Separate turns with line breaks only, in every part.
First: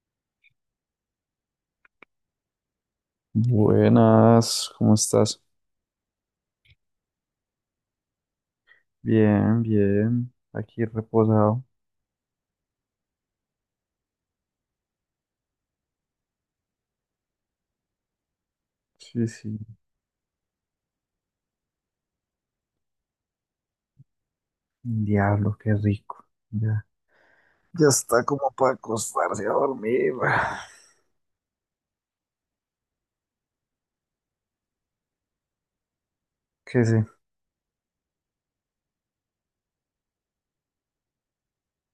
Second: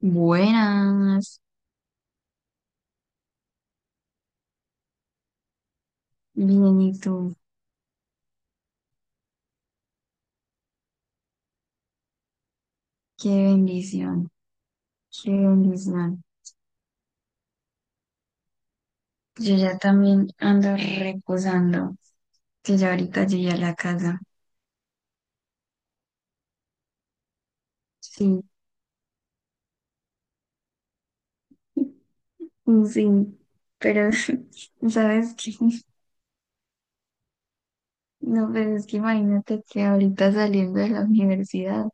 Buenas,
Buenas, ¿cómo estás?
bien, ¿y tú?
Bien, bien, aquí reposado.
Qué bendición, qué bendición.
Sí,
Yo
sí.
ya también ando reposando, que ya ahorita llegué a la casa.
Diablo, qué rico. Ya. Ya está
Sí,
como para acostarse a dormir.
mm, sí, pero ¿sabes qué?
¿Qué sé?
No, pero es que imagínate que ahorita saliendo de la universidad,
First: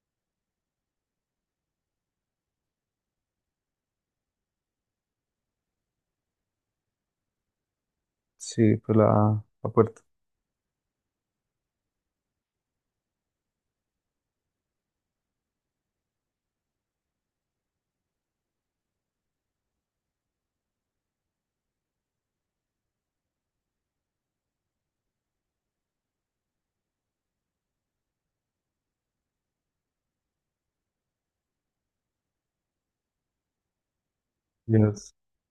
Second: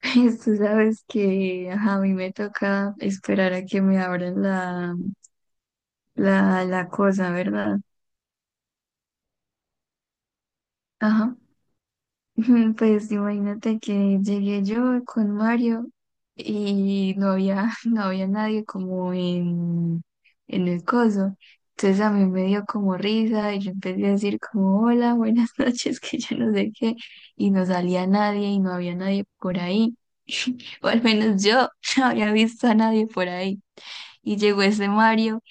tú sabes que ajá, a mí me toca esperar a que me abran la cosa, ¿verdad?
Sí, pues la puerta.
Ajá. Pues imagínate que llegué yo con Mario y no había, no había nadie como en el coso. Entonces a mí me dio como risa y yo empecé a decir como hola, buenas noches, que yo no sé qué. Y no salía nadie y no había nadie por ahí. O al menos yo no había visto a nadie por ahí. Y llegó ese
Dios.
Mario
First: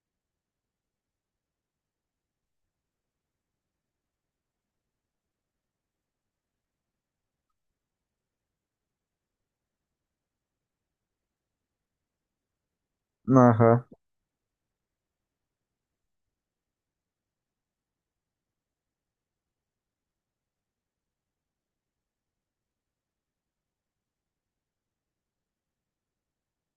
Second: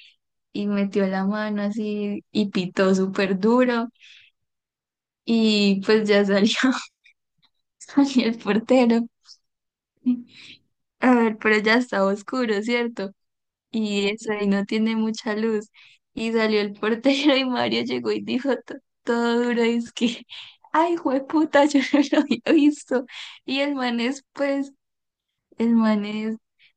y metió la mano así y pitó súper duro. Y pues ya salió, salió el portero. A ver, pero ya estaba oscuro, ¿cierto?
Ajá.
Y eso ahí no tiene mucha luz. Y salió el portero y Mario llegó y dijo todo duro, es que, ay, jueputa, yo no lo había visto. Y el man es, pues, el man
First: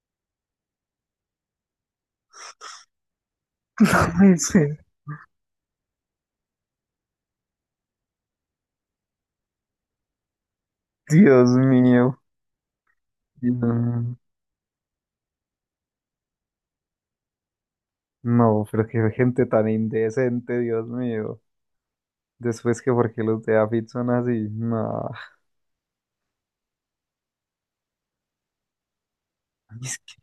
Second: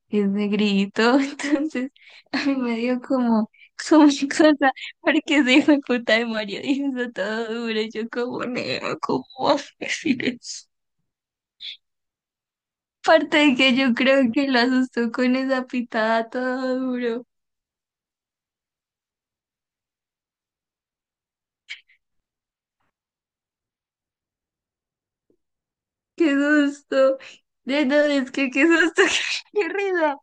es negrito, entonces a mí me dio como, como una
Ay, sí.
cosa, porque ese hijo de puta de Mario dijo eso todo duro, y yo como, negro, ¿cómo vas a decir eso?
Dios mío.
Aparte de que yo
No,
creo que lo asustó con esa pitada todo duro.
no, pero qué gente tan indecente, Dios mío. Después que porque los de Afit son así. No.
¡Qué susto! De no, es que qué susto, qué
Es que
risa.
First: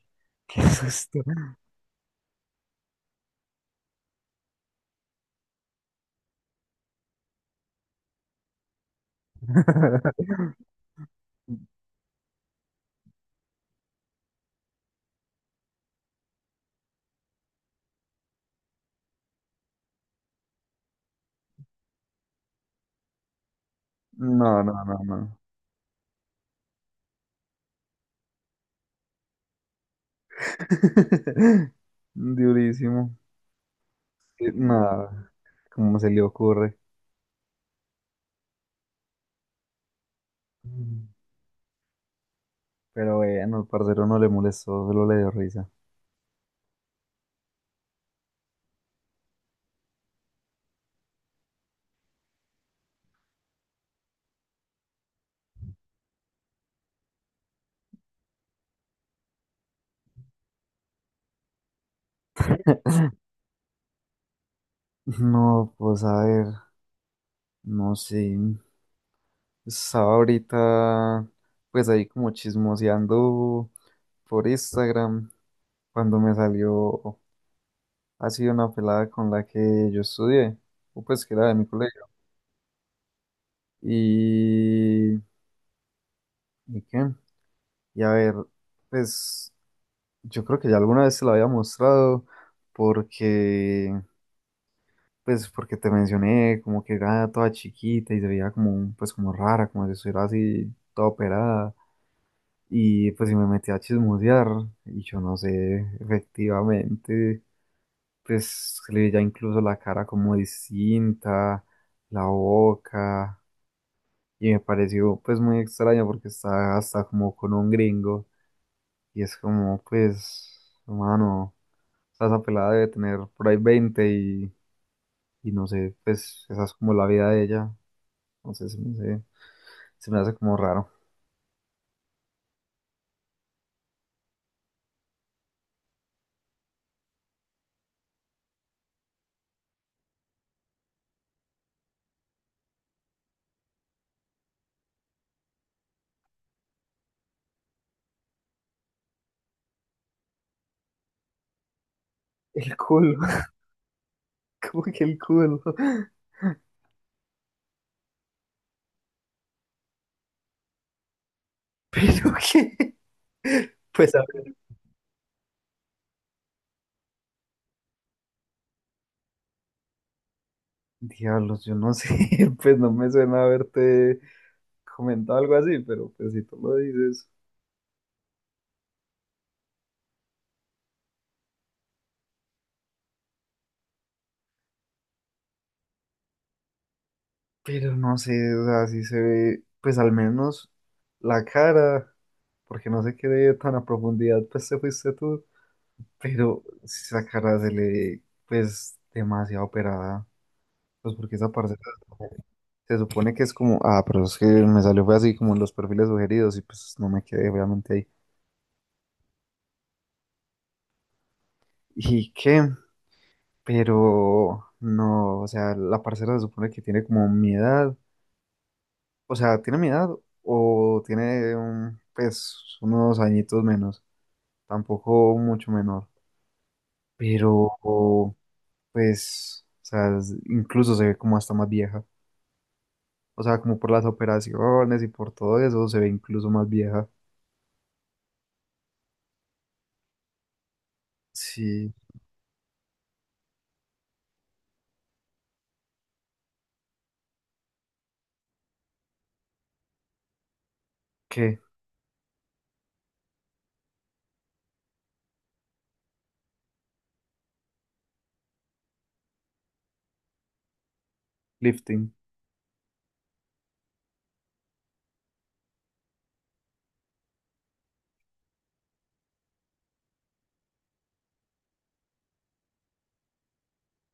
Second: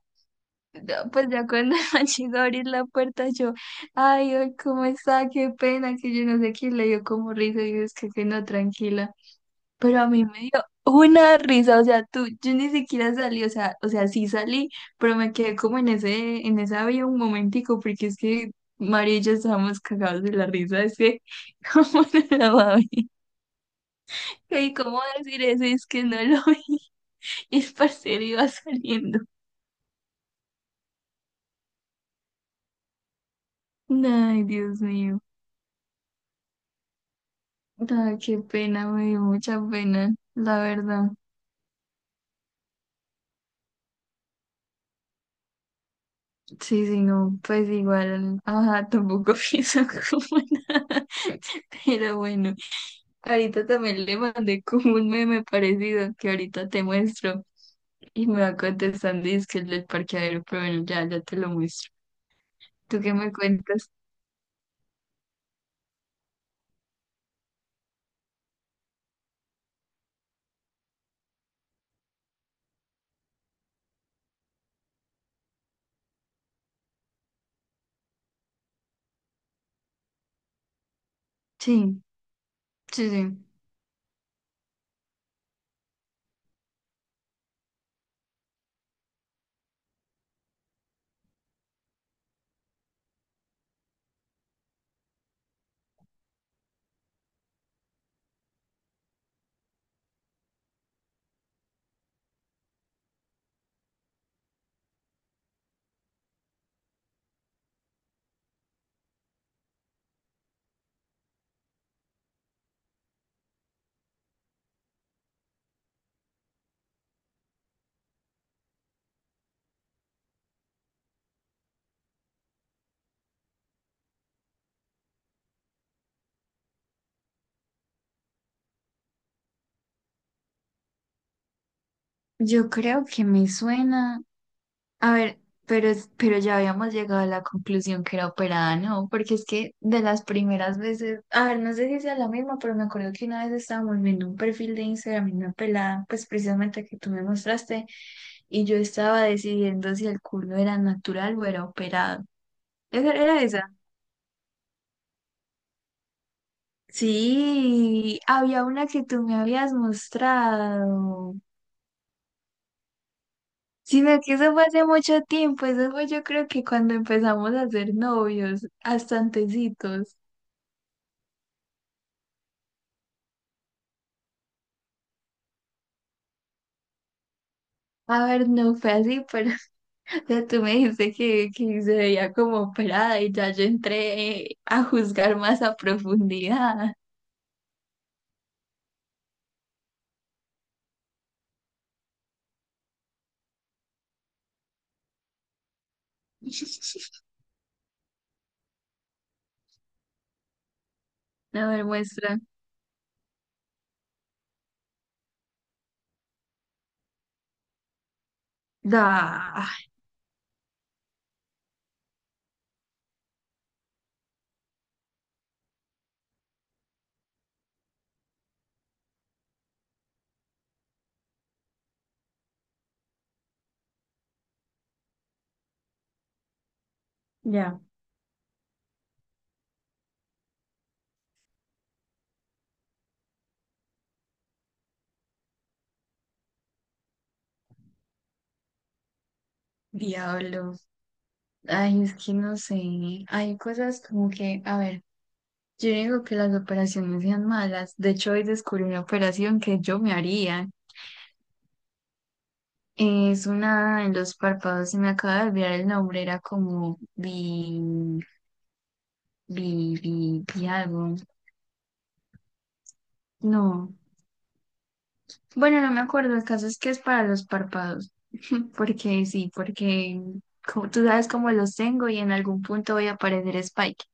qué
No,
susto.
pues ya cuando me llegó a abrir la puerta, yo, ay, ay, ¿cómo está? Qué pena, que yo no sé quién, le dio como risa. Y yo, es que no, tranquila. Pero a mí me dio una risa, o sea, tú, yo ni siquiera salí, o sea, sí salí, pero me quedé como en esa vía un momentico, porque es que María y yo estábamos cagados de la risa, es que, ¿cómo no la va a ver?
No,
¿Y
no, no,
cómo
no.
decir eso? Es que no lo vi, y el parcero iba saliendo.
Durísimo.
Ay, Dios mío,
Nada, ¿cómo se le ocurre?
ay, qué pena, me dio mucha pena, la
Mm.
verdad.
Pero bueno, el parcero no le molestó, solo le dio risa.
Sí, sí, no, pues igual, ajá, tampoco pienso como nada, pero bueno. Ahorita también le mandé como un meme parecido que ahorita te muestro y me va contestando y es que el del parqueadero, pero bueno, ya, ya te lo muestro. ¿Tú qué me cuentas?
No, pues a ver, no sé. Estaba ahorita, pues ahí como chismoseando por Instagram, cuando me salió así una pelada con la que yo estudié, o pues que era de mi
Sí,
colegio.
sí, sí.
Y, ¿y qué? Y a ver, pues. Yo creo que ya alguna vez te la había mostrado porque, porque te mencioné como que era toda chiquita y se veía como, pues, como rara, como si estuviera así toda operada. Y pues, si me metí a chismosear y yo no sé, efectivamente, pues, se le veía incluso la cara como distinta, la boca. Y me pareció, pues, muy extraño porque está hasta como con un gringo y es como, pues, humano. Sea, esa pelada debe tener por ahí 20 y no sé, pues esa es como la vida de ella. Entonces hace, se me hace como raro.
Yo creo que me suena. A ver, pero, pero ya habíamos llegado a la conclusión que era operada, ¿no? Porque es que de las primeras veces, a ver, no sé si sea la misma, pero me acuerdo que una vez estábamos viendo un perfil de Instagram y una pelada, pues precisamente que tú me mostraste, y yo estaba decidiendo si el culo era natural o era operado.
El
¿Esa
culo,
era esa?
como que el culo.
Sí, había una que tú me habías mostrado.
Pero que, pues
Sino
a
que eso
ver,
fue hace mucho tiempo, eso fue yo creo que cuando empezamos a ser novios, hasta antecitos.
diablos, yo no sé, pues no me suena haberte comentado algo así, pero pues si tú lo dices.
A ver, no fue así, pero o sea, tú me dijiste que se veía como operada y ya yo entré a juzgar más a profundidad.
Pero no sé, o sea, si se ve, pues al menos la cara, porque no sé qué de tan a profundidad, pues te fuiste tú. Pero si esa cara se le, pues, demasiado operada. Pues porque esa
A
parte
ver, muestra.
se supone que es como, ah, pero es que me salió fue así como en los perfiles sugeridos y pues no me quedé obviamente ahí.
Da,
¿Y qué? Pero no, o sea, la parcera se supone que tiene como mi edad, o sea, tiene mi edad o tiene pues unos añitos menos, tampoco mucho menor, pero
ya,
pues, o sea, incluso se ve como hasta más vieja. O sea, como por las operaciones y por todo eso, se ve incluso más vieja.
diablo.
Sí,
Ay, es que no sé. Hay cosas como que, a ver, yo digo que las operaciones sean malas. De hecho, hoy descubrí una operación que yo me haría.
¿qué?
Es una en los párpados, se me acaba de olvidar el nombre, era como bi algo.
Lifting.
No. Bueno, no me acuerdo, el caso es que es para los párpados, porque sí, porque como, tú sabes cómo los tengo y en algún punto voy a aparecer Spike.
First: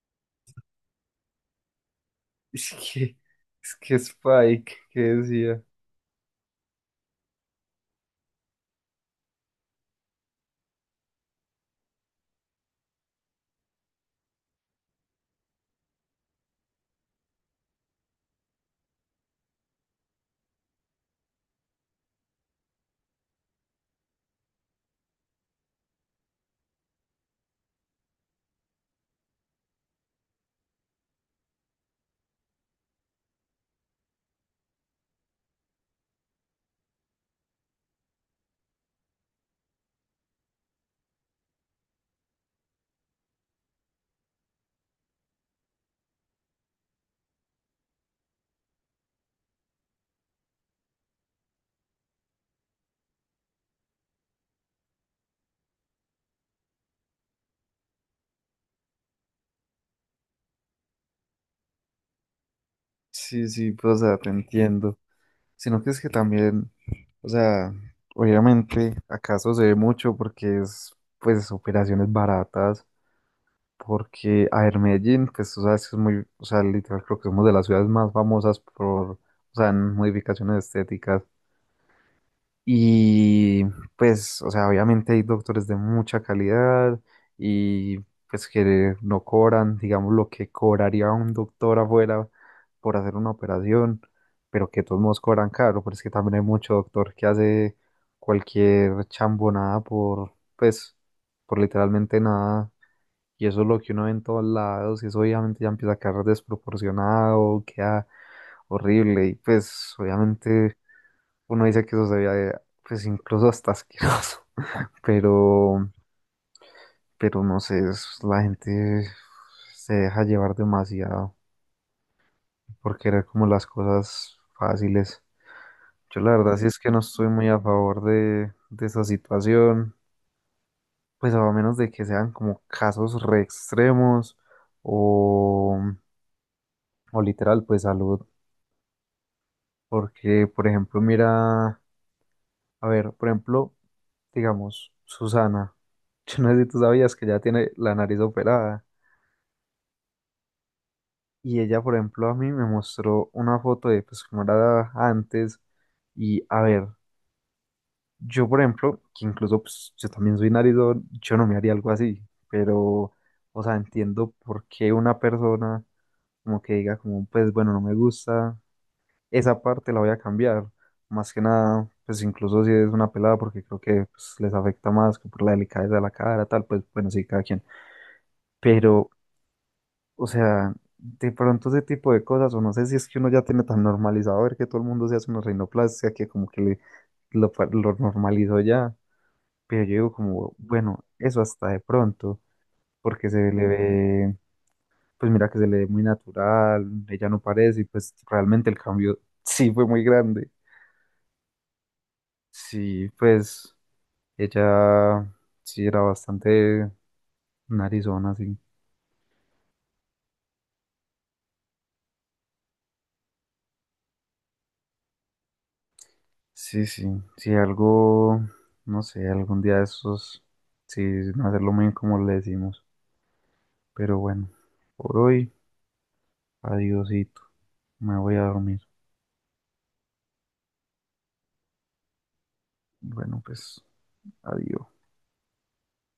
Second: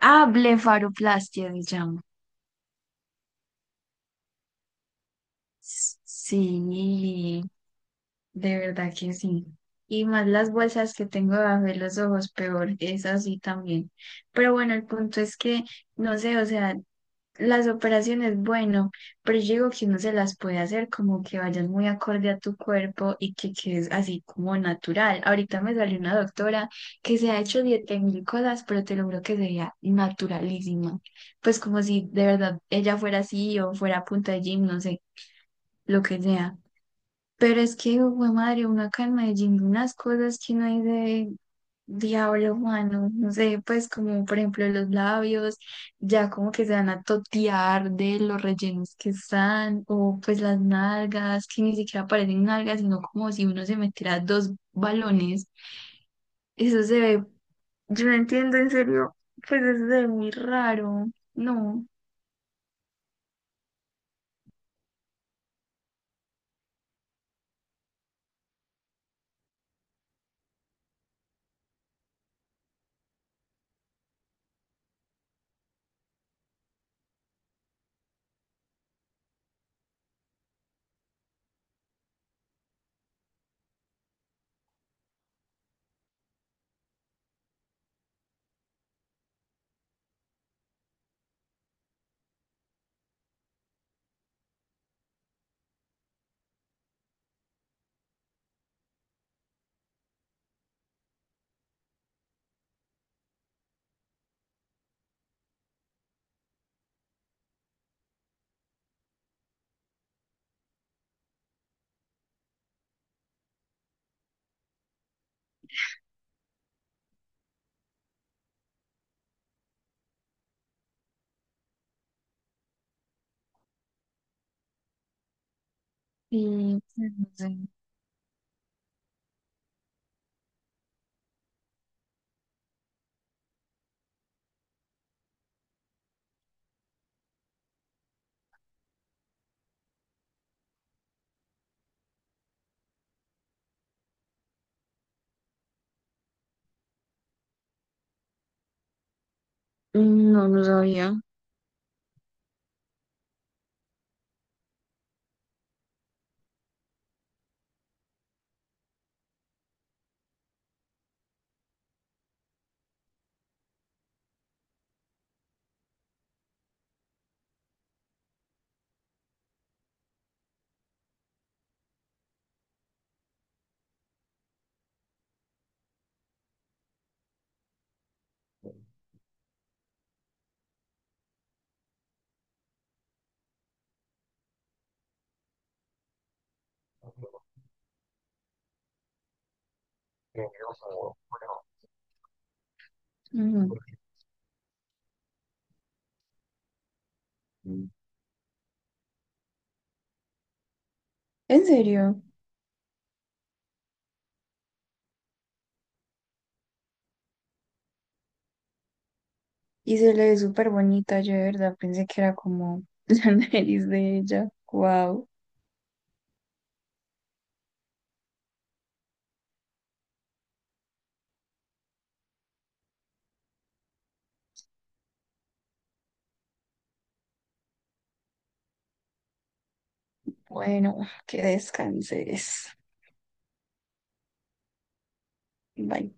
Ah, blefaroplastia se llama.
Es que, es que Spike, ¿qué decía?
Sí, de verdad que sí. Y más las bolsas que tengo debajo de los ojos, peor, es así también. Pero bueno, el punto es que, no sé, o sea, las operaciones, bueno, pero yo digo que uno se las puede hacer como que vayan muy acorde a tu cuerpo y que quedes así como natural. Ahorita me salió una doctora que se ha hecho 10.000 cosas, pero te lo juro que sería naturalísima. Pues como si de verdad ella fuera así o fuera a punta de gym, no sé, lo que sea. Pero es que, güey, madre, uno acá en Medellín, ve unas cosas que no hay de diablo humano, no sé, pues como por ejemplo los labios, ya como que se van a totear de los rellenos que están, o pues las nalgas, que ni siquiera parecen nalgas, sino como si uno se metiera dos balones. Eso se ve, yo no entiendo, en serio, pues eso se ve muy raro, no,
Sí, sí, pues, o sea, te entiendo. Sino que es que también, o sea, obviamente, acaso se ve mucho porque es, pues, operaciones baratas. Porque, a ver, Medellín, pues, tú sabes que es muy, o sea, literal, creo que somos de las ciudades más famosas por, o sea, en modificaciones estéticas. Y pues, o sea, obviamente hay doctores de mucha calidad y pues que no cobran, digamos, lo que cobraría un doctor afuera por hacer una operación, pero que de todos modos cobran caro, pero es que también hay mucho doctor que hace cualquier chambonada por literalmente nada. Y eso es lo que uno ve en todos lados, y eso obviamente ya empieza a quedar desproporcionado, queda horrible, y pues obviamente uno dice que eso se veía, pues incluso hasta asqueroso, pero, pero no sé, la gente se deja llevar demasiado por querer como las cosas fáciles. Yo la verdad sí es
y
que no
pues, no
estoy muy
sé,
a favor de esa situación, pues a menos de que sean como casos re extremos o, o literal, pues salud, porque por ejemplo, mira. A ver, por ejemplo, digamos, Susana. Yo no sé si tú sabías que ya tiene la nariz operada.
no, no sabía.
Y ella, por ejemplo, a mí me mostró una foto de pues cómo era antes. Y a ver, yo, por ejemplo, que incluso pues yo también soy narizón, yo no me haría algo así. Pero, o sea, entiendo por qué una persona como que diga como, pues bueno, no me gusta. Esa parte la voy a cambiar. Más que nada, pues incluso si es una pelada, porque creo que pues, les afecta más que por la delicadeza de la cara, tal, pues bueno, sí, cada quien. Pero, o sea, de pronto ese tipo de cosas, o no sé si es que uno ya tiene tan normalizado ver que todo el mundo se hace una rinoplastia, que como que lo normalizó ya. Pero yo digo como, bueno, eso hasta de pronto, porque se le
Ujú. Porque,
ve, pues mira que se le ve muy natural, ella no parece, y
mm,
pues realmente el cambio sí fue muy grande.
¿en serio?
Sí, pues. Ella sí era bastante narizona, sí.
Y se le ve súper bonita, yo de verdad pensé que era como la nariz de ella. Wow.
Sí, sí, sí, algo, no sé, algún día de esos, sí, hacerlo muy como le decimos. Pero bueno, por hoy, adiosito, me voy a dormir.
Bueno, que descanses.
Bueno, pues, adiós.
Bye.